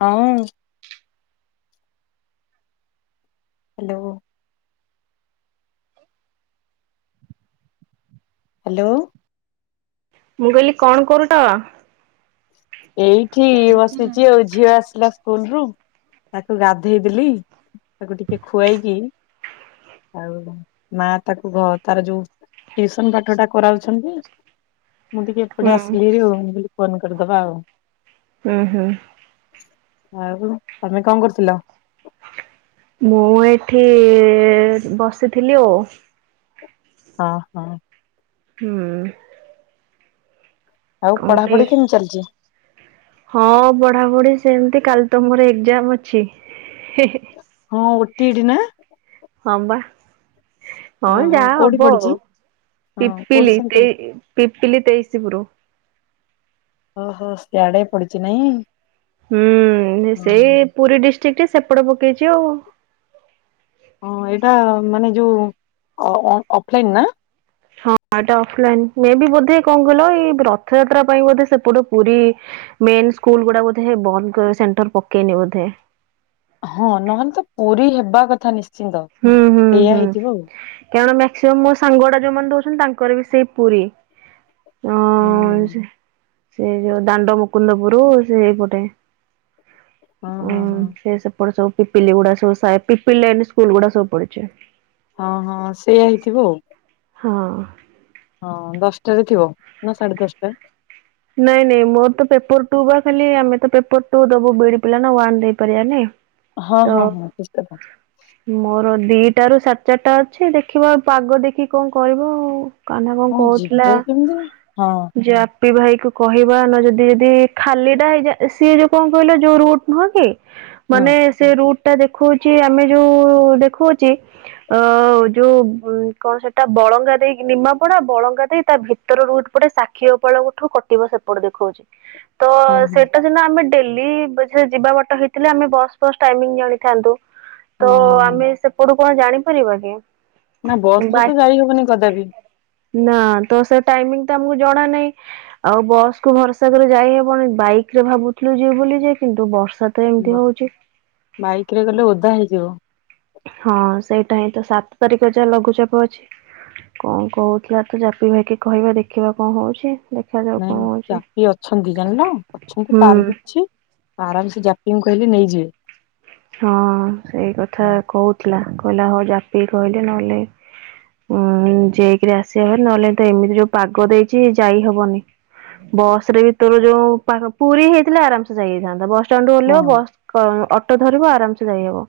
ହଁ [unintelligible] hello. Hello. ମୁଁ କହିଲି କଣ କରୁଛ? ଏଇଠି ବସିଛି ଆଉ ଝିଅ ଆସିଲା ସ୍କୁଲ ରୁ ତାକୁ ଗାଧେଇଦେଲି ତାକୁ ଟିକେ ଖୁଆଇକି ଆଉ ମା ତାକୁ ଘ ତାର ଯୋଉ ଟ୍ୟୁସନ ପାଠଟା କରାଉଛନ୍ତି ମୁଁ ଟିକେ ହୁଁ ଏପଟେ ଆସିଲି ଜଉ ମୁଁ କହିଲି ଫୋନ କରିଦବା ଆଉ। ହୁଁ ହୁଁ। ଆଉ ତମେ କଣ କରୁଥିଲ? ମୁଁ ଏଠି ବସିଥିଲି ଆଉ। ହଁ ହଁ। ହୁଁ। ଆଉ କଣ ପଢାପଢି କେମିତି ଚାଲିଛି? ହଁ ପଢାପଢି ସେମିତି କାଲି ତମୋର ଏଜାମ ଅଛି। ହେ ହେ ହଁ ଓଟି ଇଟି ନା? ହଁବା। ହଁ ଓହୋ ଯାହା କୋଉଠି ହବ ପଡିଛି? ଆଉ ହଁ କୋଉଠି ପିପିଲି ସେଣ୍ଟର? ତେଇ ପିପିଲି ତେଇଶିପୁରୁ। ଓହୋ ସିଆଡେ ପଡିଛି ନାଇଁ? ହୁଁ ହଁ। ସେଇ ପୁରୀ ଡିଷ୍ଟ୍ରିକ୍ଟରେ ସେପଟ ପକେଇଛି ଆଉ। ହଁ ଏଇଟା ମାନେ ଯୋଉ ଅ ଅ ଅଫଲାଇନ ନା? ହଁ ଏଟା ଅଫଲାଇନ ମେବି ବୋଧେ କଣ କହିଲ ଏଇ ରଥଯାତ୍ରା ପାଇଁ ବୋଧେ ସେପଟ ପୁରୀ ମେନ ସ୍କୁଲ ଗୁଡା ବୋଧେ ବନ୍ଦ ସେଣ୍ଟର ପକେଇନି ବୋଧେ। ହଁ ନହେଲେ ତ ପୁରୀ ହେବା କଥା ନିଶ୍ଚିନ୍ତ। ହୁଁ, ହୁଁ, ସେଇଆ ହୁଁ ହେଇଥିବ କାରଣ ମାକ୍ସିମମ୍ ମୋ ସାଙ୍ଗଗୁଡା ଯୋଉମାନେ ଦଉଛନ୍ତି ତାଙ୍କର ବି ସେଇ ପୁରୀ। ହଁ ଆଉ। ସେ ସେ ଯୋଉ ଦାଣ୍ଡ ମୁକୁନ୍ଦପୁରୁ ସେଇପଟେ ହୁଁ ହଁ ଉଁ ହଁ ହଁ ସେ ସେପଟେ ସବୁ ପିପିଲ ଗୁଡା ସବୁ ସାଇ ପିପିଲି ଲାଇନ ସ୍କୁଲ ଗୁଡା ସବୁପଡିଛି। ହଁ ହଁ ସେଇଆ ହେଇଥିବ ଆଉ। ହଁ। ହଁ ଦଶଟାରେ ଥିବ ନା ସାଢେ ଦଶଟା? ନାଇଁ ନାଇଁ ମୋରୋ ତ ପେପର ଟୁ ବା ଖାଲି ଆମେ ତ ପେପର ଟୁ ଦୋବୁ ବିଡି ପିଲା ୱାନ ଦେଇପାରିବାନି। ହଁ ହଁ ହଁ ଠିକ କଥା। ମୋରୋ ଦିଟା ରୁ ସାଢେ ଚାରିଟା ଅଛି ଦେଖିବା ପାଗ ଦେଖି କଁ କରିବ ଆଉ। କାହ୍ନା କଁ ହଁ କୋହୁଥୁଲା ଯିବ କେମିତି ହଁ ଯା ପି ଭାଇକୁ କହିବା [unintelligible] ଯଦି ଯଦି ଖାଲିଟା ହେଇଯା ସିଏ ଯେଉଁ କଁ କହିଲ ଯେଉଁ ରୁଟ୍ ନୁହଁ କି ହଁ ମାନେ ସେ ରୁଟ ଟା ଦେଖୋଉଚି ଆମେ ଯୋଉ ଦେଖୋଉଚି ଅଁ ଯୋଉ କଣ ସେଟା ବଳଙ୍ଗା ଦେଇକି ନିମାପଡା ବଳଙ୍ଗା ଦେଇ ତା ଭିତ ତର ରୁଟ ପଟେ ସାକ୍ଷୀ ଗୋପାଳଙ୍କଠୁ କଟିବ ସେପଟେ ଦେଖୋଉଛି ତ ହଁ ହଁ। ସେଇଟା ସିନା ଆମେ ଡେଲ୍ଲୀ [unintelligible] ଯିବା ବାଟ ହେଇଥିଲେ ଆମେ ବସ୍ ଫସ୍ ଟାଇମିଙ୍ଗି ଜଣିଥାନ୍ତୁ। ତ ହଁ ଆମେ ସେପଟୁ କଁ ଆଉ ଜାଣିପାରିବା କି? ନା ବସରେ ବାଇ ତ ଯାଇ ହବନି କଦାପି। ନା ତ ସେ ଟାଇମିଙ୍ଗି ତ ଆମୁକୁ ଜଣା ନାହିଁ। ଆଉ ବସ୍ କୁ ଭରସା କରି ଯାଇ ହବନି ବାଇକରେ ଭାବୁଥୁଲୁ ଯିବୁ ବୋଲି ଯେ କିନ୍ତୁ ବର୍ଷା ତ ଏମିତି [unintelligible] ହଉଛି। ବାଇକରେ ଗଲେ ଓଦା ହେଇଯିବ। ହଁ ସେଇଟା ହିଁ ତ ସାତ ତାରିଖ ଯାହା ଲଘୁଚାପ ଅଛି। କଣ କୋହୁଥିଲା ତ ଜାପି ଭାଇକି କହିବା ଦେଖିବା କଁ ହୋଉଛି। ନାଇଁ ଜାପି ଅଛନ୍ତି ଜାଣିନ ଅଛନ୍ତି କାର ବି ହୁଁ ଅଛି। ଆରାମ ସେ ଜାପିଙ୍କୁ କହିଲେ ନେଇଯିବେ। ହଁ ସେଇ କଥା ହଁ କୋହୁଥୁଲା କହିଲା ହଉ ଜାପିକି କହିଲେ ନହେଲେ ଉଁ ଯାଇକିରି ଆସିବା ଭାରି ନହେଲେ ତ ଏମିତି ଯୋଉ ପାଗ ଦେଇଛି ଯାଇ ହବନି। ବସରେ ବି ତୋରୋ ଯୋଉ ପାଗ ପୁରୀ ହେଇଥିଲେ ଆରାମସେ ଯାଇାହେଇଥାନ୍ତା ବସ ଷ୍ଟାଣ୍ଡରୁ ଓଲ୍ହେଇବ ହଁ ବସ୍ କ ଅଟ ଧରିବ ଆରାମସେ ଯାଇହବ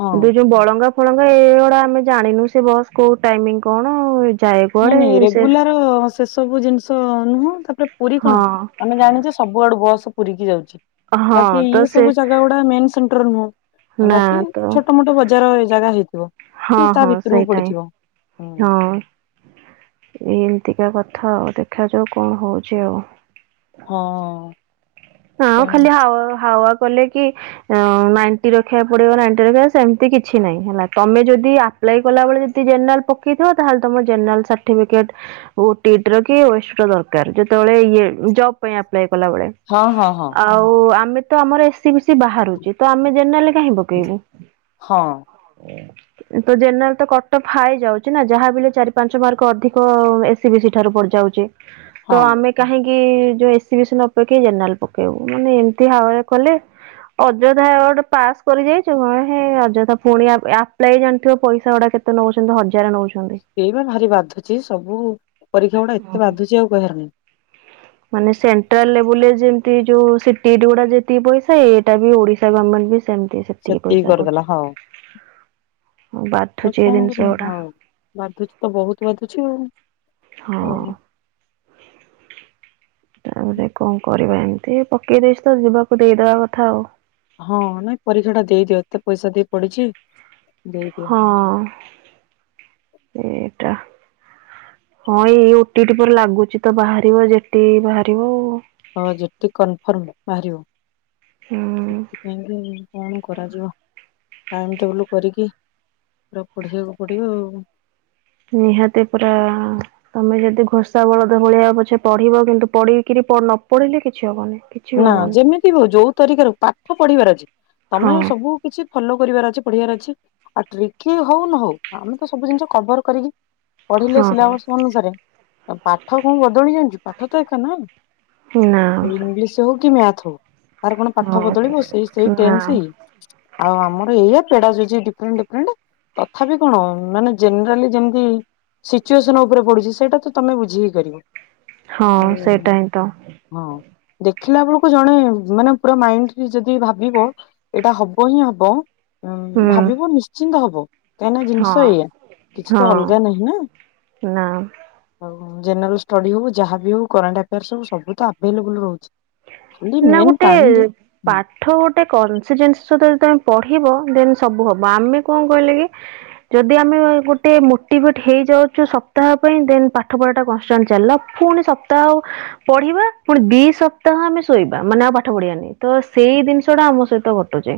ହଁ କିନ୍ତୁ ଯୋଉ ବଳଙ୍ଗା ଫଳଙ୍ଗା ଏଗୋଡା ଆମେ ଜାଣିନୁ ସେ ବସ୍ କୋଉ ଟାଇମିଙ୍ଗି କଣ [unintelligible] ନାଇଁ ନାଇଁ ସେ ରେଗୁଲାର ସେସବୁ ଜିନିଷ ନୁହଁ ତାପରେ ପୁରୀ କଣ ହଁ ଆମେ ଜାଣିଚେ ସବୁଆଡୁ ବସ ପୁରୀକି ଯାଉଛି ହଁ ବାକି ତ ଇଏ ସେ ସବୁ ଜାଗା ଗୁ ଡା ମେନ ସେଣ୍ଟର ନୁହଁ ନା ବାକି ତ ଛୋଟୋ ମୋଟୋ ବଜାର ଜାଗା ହେଇଥିବ। ହଁ କି ତା ହଁ ଭିତୁରୁକୁ ସେଇଟା ହିଁ ପଡିଥିବ। ହୁଁ ହଁ ଏନ୍ତିକା କଥା ଆଉ ଦେଖାଯାଉ କଣ ହୋଉଚି ଆଉ। ହଁ। ହଁ ତେଣୁ ଖାଲି [unintelligible] ହାୱା କଲେ କି [unintelligible] ନାଇଣ୍ଟି ରଖିବାକୁ ପଡିବ ନାଇଣ୍ଟି ରଖିବା ସେମିତି କିଛି ନାଇଁ ହେଲା ତମେ ଯଦି ଆ ପ୍ଲାଇ କଲାବୋଳେ ଯଦି ଜେନେରାଲ ପକେଇଥିବ ତାହେଲେ ତମର ଜେନେରାଲ ସାର୍ଟିବିକେଟ୍ ଓଟି ଏଟିର କି [unintelligible] ଦରକାର ଯେତୋବୋଳେ ଇଏ ଜବ ପାଇଁ ଆପ୍ଲାଏ କଲା ବେଳେ। ହଁ ହଁ ହଁ। ଆଉ ଆମେ ତ ଆମର ଏସିି ବିସିି ବାହାରୁଚି ତ ଆମେ ଜେନେରାଲ କାହିଁ ପକେଇବୁ। ହଁ। ଉଁ ତ ଜେନେରାଲ ତ କଟଫ ହାଇ ଯାଉଚି ନା ଯାହାବି ହେଲେ ଚାରି ପାଞ୍ଚ ମାର୍କ ଅଧିକ ଏ ସି ବି ସି ଠାରୁ ପଡିଯାଉଚି। ତ ହଁ ଆମେ କାହିଁକି ଯୋଉ ଏସି ବିସି ନା ପ କେଇ ଜେନେରାଲ ପକେଇବୁ ମାନେ ଏମିତି [unintelligible] କଲେ ଅଯୋଥା ଗୋଟେ ପାସ୍ କରି ଯାଇଚୁ କଣ ହେଇ ଅଯୋଥା ଫୁଣି ଆପ୍ ଆପ୍ଲାଏ ଜାଣିଥିବ ପଇସା ଗୁଡା କେ ନୋଉଛନ୍ତି ହଜାର ନୋଉଛ ସେଇ ବା ଭାରି ବାଧୁଛି ସବୁ ପରୀକ୍ଷା ଗୁଡା ଏତେ ବାଧୁଛି ଆଉ କହିବାର ନାଇଁ। ମାନେ ସେଣ୍ଟ୍ରାଲ ଲେବୁଲରେ ଯେମିତି ଯୋଉ ସିଟି ଇଟି ଗୁରା ଯେତିକି ପଇସା ଏଇଟା ବି ଓଡିଶା ଗମେଣ୍ଟ ବି ସେମିତି ସେତିକି ପଇସା କରିଦେଲା କରୁଛି। ହଉ ଆଉ ବାଧୁଛି ଏ କଣ କରିବ ଜିନିଷ ଗୁଡା ହଉ ବାଧୁଛି ତ ବୋହୁତ ବାଧୁଛି ଆଉ ହଁ। ହୋଉ। ତାପରେ କଁ କରିବା ଏମିତି ପକେଇ ଦେଇଛି ତ ଯିବାକୁ ଦେଇଦବା କଥା ଆଉ। ହଁ ନାଇଁ ପରୀକ୍ଷା ଟା ଦେଇଦିଅ ଏତେ ପଇସା ଦେଇ ପଡିଛି ଦେଇଦିଅ। ହଁ ଏଇଟା ହଁ ଏଇ ଓ ଟି ଟି ପରେ ଲାଗୁଚି ତ ବାହାରିବ ଯେ ଟି ବାହାରିବ ଆଉ। ହଁ ଯେ ଟି କନଫର୍ମ ବାହାରିବ ହୁଁ ସେଥିପାଇଁ କି କଣ କୋ କରାଯିବ ଟାଇମ୍ ଟେବୁଲ୍ କରିକି ପୁରା ପଢେବାକୁ ପଡ଼ିବ ଆଉ। ନିହାତି ପୁରା ତମେ ଯଦି ଘୋଷା ବଳଦ ଭଳିଆ ପଛେ ପଢିବ କିନ୍ତୁ ପଡିକିରି ନ ପଢିଲେ କିଛି ହବନି। କିଛି ବି ନା ହବନି। ଯେମିତି ହୋଉ ଯୋଉ ତରିକାରେ ପାଠ ପଢିବାର ଅଛି ତମେ ହଁ ସବୁ କିଛି ଫଲୋ କରିବାର ଅଛି ପଢିବାର ଅଛି। ଆଉ ଟ୍ରିକ ହୋଉ ନ ହୋଉ ଆମେ ତ ସବୁ ଜିନିଷ କଭର କରିକି ପଢିଲେ ହଁ ସିଲାବସ ଅନୁସାରେ। ପାଠ କୋଉ ବଦଳି ଜାଣିଛି ପାଠ ତ ଏକା ନା। ନା ସେ ଇଂଲିସ୍ ହୋଉ କି ମ୍ୟାଥ ହୋଉ। ତାର କଣ ପାଠ ବଦଳିବ ସେଇ ହଁ ସେଇ ନା ଟେନ୍ସ ସେଇ ଆଉ ଆମର ଏଇଆ ପେଡା ଯଜି ଡିଫରେଣ୍ଟ ଡିଫରେଣ୍ଟ ତଥାପି କଣ ମାନେ ଜେନେରାଲି ଯେମିତି ସିଚୁଏସନ ଉପରେ ପଡୁଛି ସେଇଟା ତମେ ବୁଝିି କରିବ। ହଁ ଆଉ ସେଇଟା ହିଁ ତ ହଁ। ଦେଖିଲା ବେଳକୁ ଜଣେ ମାନେ ପୁରା ମାଇଣ୍ଡଲି ଯଦି ଭାବିବ ଏଇଟା ହବ ହିଁ ହବ। ଉଁ ହୁଁ ଭାବିବ ନିଶ୍ଚିନ୍ତ ହବ। କାହିନା ହଁ ଜିନିଷ ଏଇା କିଛି ହଁ ତ ଅଲଗା ନାହିଁ ନା। ନା ଆଉ ଜେନେରାଲ ଷ୍ଟଡି ହୋଉ ଯାହାବି ହୋଉ କରେଣ୍ଟ ଆଫୋର୍ସ ହୋଉ ସବୁ ତ ଆଭେଲେବୁଲ ରୋହୁଛି। ନା ଗୋଟେ ପା ଆଠ ଗୋଟେ କନସିଜେନ୍ସ ଯଦି ତମେ ପଢ଼ିବ ଦେନ୍ ସବୁ ହବ ଆମେ କଣ କହିଲେ କି ଯଦି ଆମେ ଗୋଟେ ମୋଟିଭେଟ୍ ହେଇଯାଉଚୁ ସପ୍ତାହ ପାଇଁ ଦେନ୍ ପାଠ ପଢ଼ାଟା କନଷ୍ଟାଣ୍ଟ ଚାଲଲା। ଫୁଣି ସପ୍ତାହ ପଢିବା ଫୁଣି ଦିଇ ସପ୍ତାହ ଆମେ ଶୋଇବା ମାନେ ଆଉ ପାଠ ପଢିବାନି ତ ସେଇ ଜିନିଷ ଟା ଆମ ସହିତ ଘଟୁଚି।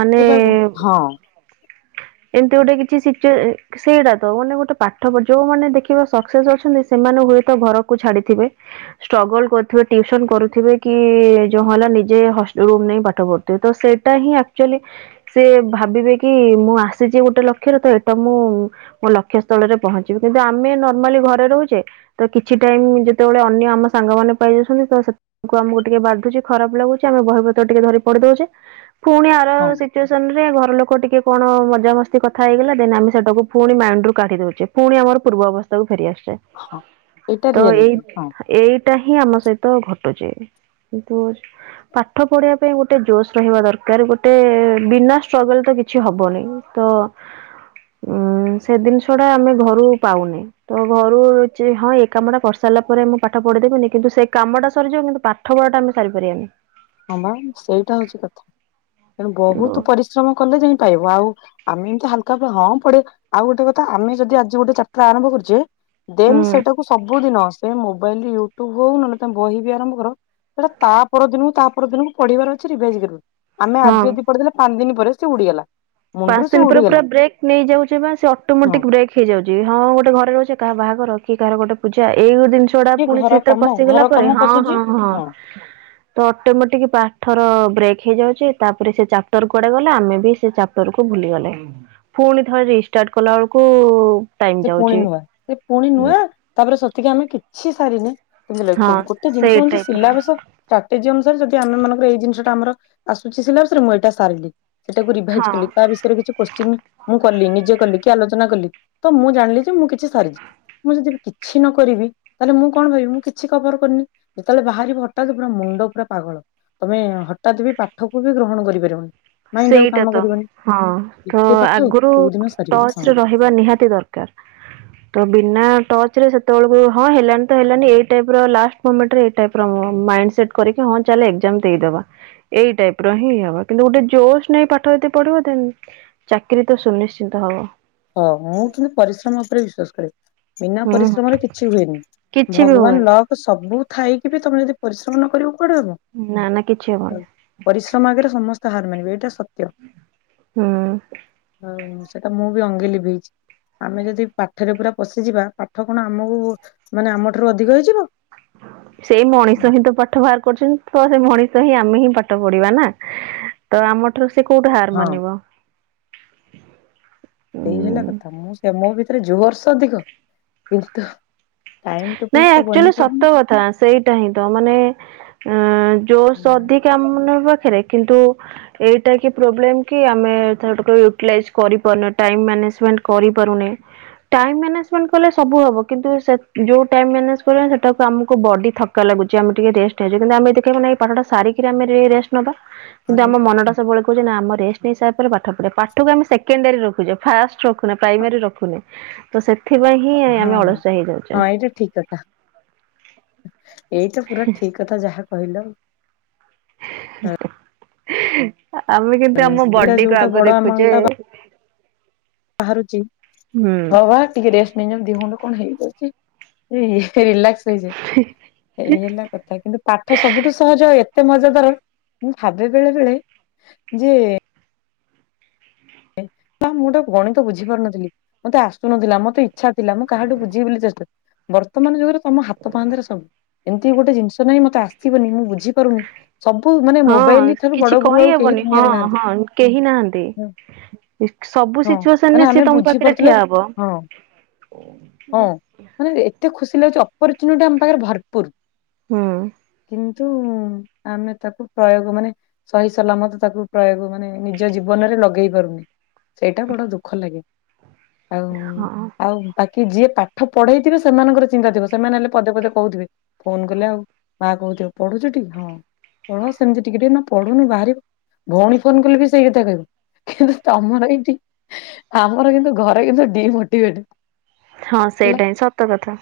ମାନେ ହଁ ଏମିତି ଗୋଟେ କିଛିି ସିଚୁଏ ସେଇଟା ତ ମାନେ ଗୋଟେ ପାଠପ ଯୋଉମାନୋନେ ଦେଖିବା ସକ୍ସେସ୍ ଅଛନ୍ତି ସେମାନେ ହୁଏତ ଘରକୁ ଛାଡିଥିବେ। ଷ୍ଟ୍ରଗଲ୍ କରୁଥିବେ ଟିୁସନ କରୁ ଥିବେ କି ଯୋଉ ହେଲା ନିଜେ ହସ୍ ରୁମ୍ ନେଇ ପାଠ ପଢୁଥିବେ ତ ସେଇଟା ହିଁ ଆକ୍ଚୁଏଲି ସେ ଭାବିବେ କି ମୁଁ ଆସିଚି ଗୋଟେ ଲକ୍ଷରେ ତ ଏଟା ମୁଁ ମୋ ଲକ୍ଷ୍ୟସ୍ଥଳରେ ପହଞ୍ଚିବି କିନ୍ତୁ ଆମେ ନର୍ମାଲି ଘରେ ରୋହୁଚେ ତ କିଛି ଟାଇମ ଯେତେବେଳେ ଅନ୍ୟ ଆମ ସାଙ୍ଗମାନୋନ ପାଇ ଯାଉଛନ୍ତି ତ ସେ ଆମକୁ ଟିକେ ବାଧୁଚି ଖରାପ ଲାଗୁଚି ଆମେ ବହିପତ୍ର ଟିକେ ଧରି ପଡି ଦୋଉଚେ ପୁଣି ଆର ହଁ ସିଚୁଏସନରେ ଘର ଲୋକ ଟିକେ କଣ ମଜାମସ୍ତି କଥା ହେଇଗଲା ଦେନ୍ ଆମେ ସେଇଟାକୁ ପୁଣି ମାଇଣ୍ଡରୁ କାଢ଼ି ଦୋଉଚେ। ପୁଣି ଆମର ପୂର୍ବସ୍ଥାକୁ ଫେରିଆସୁଚେ। ହଁ ଏଇଟା ତ ଏଇ ରିଆଲିଟି ହଁ। ଏଇଟା ହିଁ ଆମ ସହିତ ଘ ଟୁଚି ଏନ୍ତି ହୋଉଚି। ପାଠ ପଢିବା ପାଇଁ ଗୋଟେ ଜୋସ୍ ରହିବା ଦରକାର ଗୋଟେ ବିନା ଷ୍ଟ୍ରଗଲ ତ କିଛି ହବନେଇ। ତ ଉଁ ସେ ଦିନସ ଟା ଆମେ ଘରୁ ପାଉନେ। ତ ଘରୁଚି ହଁ ଏ କାମ ଟା କରିସାରିଲା ପରେ ମୁଁ ପାଠ ପଢିଦେବିନନି କିନ୍ତୁ ସେ କାମଟା ସରିଯିବ କିନ୍ତୁ ପାଠ ପଢାଟା ଆମେ ସାରିପାରିବାନି। ହଁ ପା ସେଇଟା ହୋଉଚି କଥା ତେଣୁ କିନ୍ତୁ ବୋହୁତ ପରିଶ୍ରମ କଲେ ଯାଇ ପାଇବ ଆଉ। ଆମେ ଏମିତି ହାଲକା ହଁ ପଢ଼ିବା। ଆଉ ଗୋଟେ କଥା ଆମେ ଯଦି ଆଜି ଗୋଟେ ଚାପ୍ଟର ଆରଭ କରୁଚେ ଦେନ୍ ହୁଁ ସେଟାକୁ ସବୁ ଦିନ ସେ ମୋବାଇଲ ୟୁଟ୍ୟୁବ ହୋଉ ନହେଲେ ତମେ ବହି ବି ଆରମ୍ କର ସେଇଟା ତା ପରଦିନକୁ ତା ପର ଦିନକୁ ପଢିବାର ଅଛି ରିଭାଇଜ୍ ଆମେ ଆଜି ହଁ ଯଦି ପଢିଦଲେ ପାଞ୍ଚ ଦିନ ପରେ ସେ ଉଡିଗଲା। ମୁଣ୍ଡରୁ ପାଞ୍ଚ ସେ ଦିନ ପରେ ପୁରା ଉଡିଗଲା ବ୍ରେକ୍ ନେଇଯାଉଚି ପା ସେ ହଁ ଅଟୋମେଟିକ ବ୍ରେକ୍ ହେଇ ଯାଉଚି ହଁ ଗୋଟେ ଘରେ ରହୁଚେ କାହା ବାହାଘ କି କହାର ଗୋଟେ ପୂଜା ଏଇ ଗୋ ଦିନିଷ ଚୋଡା କିଏ ପୁଣି ଘର ଚିତ୍ର କାମ ପଶିଗଲା ଘର ପରେ କାମ ହଁ ହଁ ପଶୁଛି ହଁ। ତ ଅଟୋମେଟିକ ପାଠର ବ୍ରେକ୍ ହେଇଯାଉଛି ତାପରେ ସେ ଚାପ୍ଟର କୁଆଡେ ଗଲା ଆମେ ବି ସେ ଚା ରକୁ ଭୁଲିଗଲେ ପୁଣି ଥରେ ରିଷ୍ଟାର୍ଟ କଲା ବେଳକୁ ଟାଇମ ସେ ପୁଣି ଯାଉଛି। ନୂଆ ସେ ପୁଣି ନୂଆ ତାପରେ ସେତିକି ଆମେ କିଛି ସାରିନି। ତମତି ହଁ ଲୋକ ଗୋଟେ ସେଇ ଜିନିଷ ଜିନିଷ ଟାଇପ ର ସିଲାବସ ଷ୍ଟ୍ରାଟେଜି ଅନୁସାରେ ଯଦି ଆମେ ମାନଙ୍କର ଏଇ ଜିନିଷ ଟା ଆମର ଆସୁଛି ସିଲାସରେ ମୁଁ ଏଇଟା ସାରିଲି। ସେଇଟାକୁ ହଁ ରିଭାଇଜ କଲି ତା ବିଷୟରେ କିଛି କୋଶ୍ଚିନ୍ ମୁଁ କଲି ନିଜେ କଲି କି ଆଲୋଚନା କଲି। ତ ମୁଁ ଜାଣିଲି ଯେ ମୁଁ କିଛି ସାରିଛି। ମୁଁ ଯଦି କିଛି ନ କରିବି ତାହେଲେ ମୁଁ କଣ ଭାବିବି ମୁଁ କିଛି କଭର କରିନି। ଯେତେବେଳେ ବାହାରିବ ହଠାତ୍ ପୁରା ମୁଣ୍ଡ ପୁରା ପାଗଳ। ତମେ ହଠାତ୍ ବି ପାଠକୁ ବି ଗ୍ରହଣ କରିପାରିବନି। ମାଇଣ୍ଡ ଆଉ ସେଇଟା କାମ ତ କରିବନି ହଁ ତ ଏତେ ପାଠ ଆଗରୁ କୋଉ ଦିନ ସାରିବନି ହଁ ଟଚରେ ରହ ହିବା ନିହାତି ଦରକାର। ତ ବିନା ଟଚରେ ସେତେବେଳକୁ ହଁ ହେଲାନ ତ ହେଲାନି ଏଇ ଟାଇପ ର ଲାଷ୍ଟ ମୁମେଣ୍ଟଇ ଟାଇପ ମାଇଣ୍ଡ ସେଟ୍ କରିକି ହଁ ଚାଲେ ଏକଜାମ ଦେଇଦବା। ଏଇ ଟାଇପର ହିଁ ହବ କିନ୍ତୁ ଗୋଟେ ଜୋସ୍ ନେଇ ପାଠ ଯଦି ଦେନ ପଢିବ ଚାକିରୀ ତ ସୁନିଶ୍ଚିତ ହବ। ହଁ ମୁଁ କିନ୍ତୁ ପରିଶ୍ରମ ଉପରେ ବିଶ୍ଵାସ କରେ। ବିନା ହୁଁ ହୁଁ ପରିଶ୍ରମରେ କିଛି ହୁଏନି କିଛି ବି ଭଗବାନ ହବନି ଲକ୍ ତ ସବୁ ଥାଇକି ବି ତମେ ଯଦି ପରିଶ୍ରମ ନ କରକୁ କୁଡେ ହବ। ନା ନା କିଛି ହବନି। ପରିଶ୍ରମ ଆଗରେ ସମସ୍ତେ ହାର ମାନିବେ ଏଇଟା ସତ୍ୟ। ହଁ। ହଉ ସେଟା ମୁଁ ବି ଅଙ୍ଗେ ଲିଭେଇଛି। ଆମେ ଯଦି ପାଠରେ ପୁରା ପଶିଯିବା ପାଠ କଣ ଆମକୁ ମାନେ ଆମଠାରୁ ଅଧିକ ହେଇଯିବ। ସେଇ ମଣିଷ ହିଁ ତ ପାଠ ବାହାର କରୁଛନ୍ତି ତ ସେ ମଣିଷ ହିଁ ଆମେ ହିଁ ପାଠ ପଢିବା ନା। ତ ଆମ ଠାରୁ ସେ କୋଉଠି ହାର ହଁ ମାନିବ। ସେଇ ହେଲା ଉଁ। କଥା ମୁଁ ସେ ମୋ ଭିତରେ ଯୁହର୍ଷ ଅଧିକ କିନ୍ତୁ ଟାଇମ ଟେବୁଲ ନାଇଁ ତ ଆଚୁଆଲି ବନି ପାରୁନି। ସତ କଥା ସେଇଟା ହିଁ ତ ମାନେ ଅ ଜୋସ୍ ହଁ ଅଧି ଆମ ମାନଙ୍କ ପାଖରେ କିନ୍ତୁ ଏଇଟା କି ପ୍ରୋବ୍ଲେମ୍ କି ଆମେ ୟୁଟଲାଇଜ କରିପାରୁନେ ଟାଇମ୍ ମେନେଜମେଣ୍ଟ କରିପାରୁନେ। ଟାଇମ ମାନେଜମେଣ୍ଟ କଲେ ସବୁ ହବ କିନ୍ତୁ ସେ ଯୋଉ ଟାଇମ୍ ମ୍ୟାନେଜ କରିବା ସେଟାକୁ ଆମକୁ ବଡ଼ି ଥକ୍କା ଲାଗୁଛି ଆମେ ଟିକେ ରେଷ୍ଟ ହେଇଉଛି କିନ୍ତୁ ଆମେ ଦେଖିବାକୁ ନା ଏଇ ପାଠଟା ସାରିକି ଆମେ ରେଷ୍ଟ ନବା କିନ୍ତୁ ହଁ ଆମ ମନଟା ସବବେଳେ କହୁଛ ନା ଆମରେଷ୍ଟ ହିସାବରେ ପାଠ ପଢେ ପାଠକୁ ଆମେ ସେକେଣ୍ଡାରୀ ରଖଛେ ଫାଷ୍ଟ ରଖୁନ ପ୍ରାଇମାରୀ ରଖୁନି ତ ସେଥିପାଇଁ ହିଁ ଆମେ ଅଳସଆ ହେଇଯାଉଛେ ଠିକ୍ କଥା। ଏଇଟା ପୁରା ଠିକ କଥା ଯାହା କହିଲ। [unintelligible] ଆମେ କିନ୍ତୁ ଆମ ସେଇଟା ବଡିକୁୁ ଯୋଉଟା ଆଗ ବଡ ଆମାଉଣ୍ଟ ଦେଖୁଛେ ଟା ବାହାରୁଛି ହୁଁ ହଁ ବା ଟିକେ ରେଷ୍ଟ [unintelligible] ଦିହୁଣ୍ଡୁ କଣ ହେଇଯାଉଛିି [unintelligible] ରିଲାକ୍ସ ଏଇ ହେଲା କଥ କିନ୍ତୁ ପାଠ ସବୁଠୁ ସହଜ ଏତେ ମଜାଦାର ମୁଁ ଭାବେ ବେଳେ ବେଳେ ଯେ ତା ମୁଁଟା ଗଣିତ ବୁଝି ପାରୁନଥିଲି। ମତେ ଆସୁନଥିଲା ମତେ ଇଚ୍ଛାଥିଲା ମୁଁ କାହାଠୁ ବୁଝି ବୋଲି ଚେଷ୍ଟ ବର୍ତ୍ତମାନ ଯୁଗରେ ତମ ହାତ ପାହାନ୍ତିରେ ସବୁ ଏମିତି ଗୋଟିଏ ଜିନିଷ ନାଇଁ ମତେ ଆସିବନି ମୁଁ ବୁଝିପାରୁନି। ସବୁ ମାନେ ହଁ ମୋବାଇଲ ଠାରୁ କିଛି ବଡ ଗୁରୁ ଆଉ କେହି କହିହବନି ହଁ ଦୁନିଆରେ ନାହାନ୍ତି। ହଁ କେହି ନାହାନ୍ତି। ସବୁ ହଁ ସିଚୁଏସନ ମାନେ ରେ ସିଏ ଆମେ ତମ ବୁଝି ପାଖରେ ପାରୁଥିଲେ ଠିଆ ହବ। ହଁ ହଁ ମାନେ ଏତେ ଖୁସି ଲାଗୁଛି ଅପର୍ଚୁନିଟି ଆମ ପାଖରେ ଭରପୁର। ହୁଁ। କିନ୍ତୁ ଆମେ ତାକୁ ପ୍ରୟୋଗ ମାନେ ସହି ସଲାମତ ତାକୁ ପ୍ରୟୋଗ ମାନେ ନିଜ ଜୀବନରେ ଲଗେଇ ପାରୁନି। ସେଇଟା ବଡ ଦୁଃଖ ଲାଗେ ଆଉ ହଁ। ଆଉ ବାକି ଯିଏ ପାଠ ପଢେଇଥିବେ ସେମାନଙ୍କର ଚିନ୍ତା ଥିବ ସେମାନେ ହେଲେ ପଦେ ପଦେ କହୁଥିବେ ଫୋନ କଲେ ଆଉ ମା କହୁଥିବ ପଢୁଛୁଟି ହଁ। ପଢ ସେମିତି ଟିକେ ଟିକେ ନା ପଢୁନୁ ବାହାରିବ ଭଉଣୀ ଫୋନ କଲେ ବି ସେଇ କଥା କହିବ କିନ୍ତୁ ତମର ଏଇଠି ଆମର କିନ୍ତୁ ଘରେ କିନ୍ତୁ ଡିମୋଟିଭେଟ। ହଁ ହେଲା ସେଇଟା ହିଁ ସତ କଥା।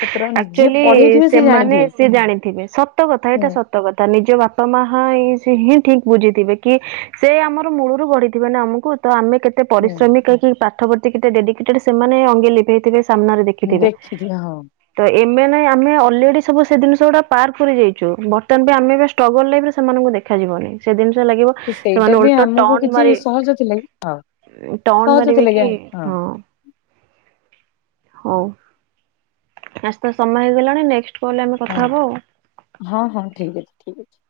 ପୁତୁରା ନିଜେ ଆକ୍ଚୁଆଲି ପଢେଇଥିବେ ସେ ସେମାନେ ଜାଣିଥିବେ ସେ ଜାଣିଥିବେ ସତ କଥା ଏଇଟା ହୁଁ। ସତ କଥା ନିଜ ବାପା ମା ହିଁ ଠିକ ବୁଝିଥିବେ କି ସେ ଆମର ମୂଳରୁ ଗଢିଥିବେ ନା ଆମକୁ। ତ ଆମେ କେତେ ହୁଁ ପରିଶ୍ରମିକ କି ପାଠ ପର୍ତ୍ତି କେତେ ଡେଡିକେଟେଡ୍ ସେମାନେ ଅଙ୍ଗେ ଲିଭେଇଥିବେ ସାମ୍ନାରେ ଦେଖି ଖିଥିବେ। ଦେଖିଥିବେ ହଁ ତ ଏମେ ନାଇଁ ଆମେ ଅଲରେଡି ସବୁ ସେ ଜିନିଷ ଗୁଟା ପାର୍କ ପ ଯାଇଛୁ ବର୍ତ୍ତମାନ ପାଇଁ ଆମେ ବି ଷ୍ଟ୍ରଗଲ୍ ଲାଇଫ ରେ ସେମାନଙ୍କୁ ଦେଖାଯିବନି ସେ ଜିନିଷ ଲାଗିବ ତ ସେଇଟା ସେମାନେ ବି ଉଲଟ ଆମକୁ ଟନ କିଛି ମାରେ ସହଜ ଥିଲା କି ହଁ ଟନ ମାରିବେ କି ହଁ। ହଉ। ଆସ ତ ସମୟ ହେଇଗଲାଣି ନେକ୍ସଟ କଲଲେ ଆମେ ହଁ କଥା ହେବ ଆଉ। ହଁ ହଁ ଠିକ ଅଛି ଠିକ ଅଛି।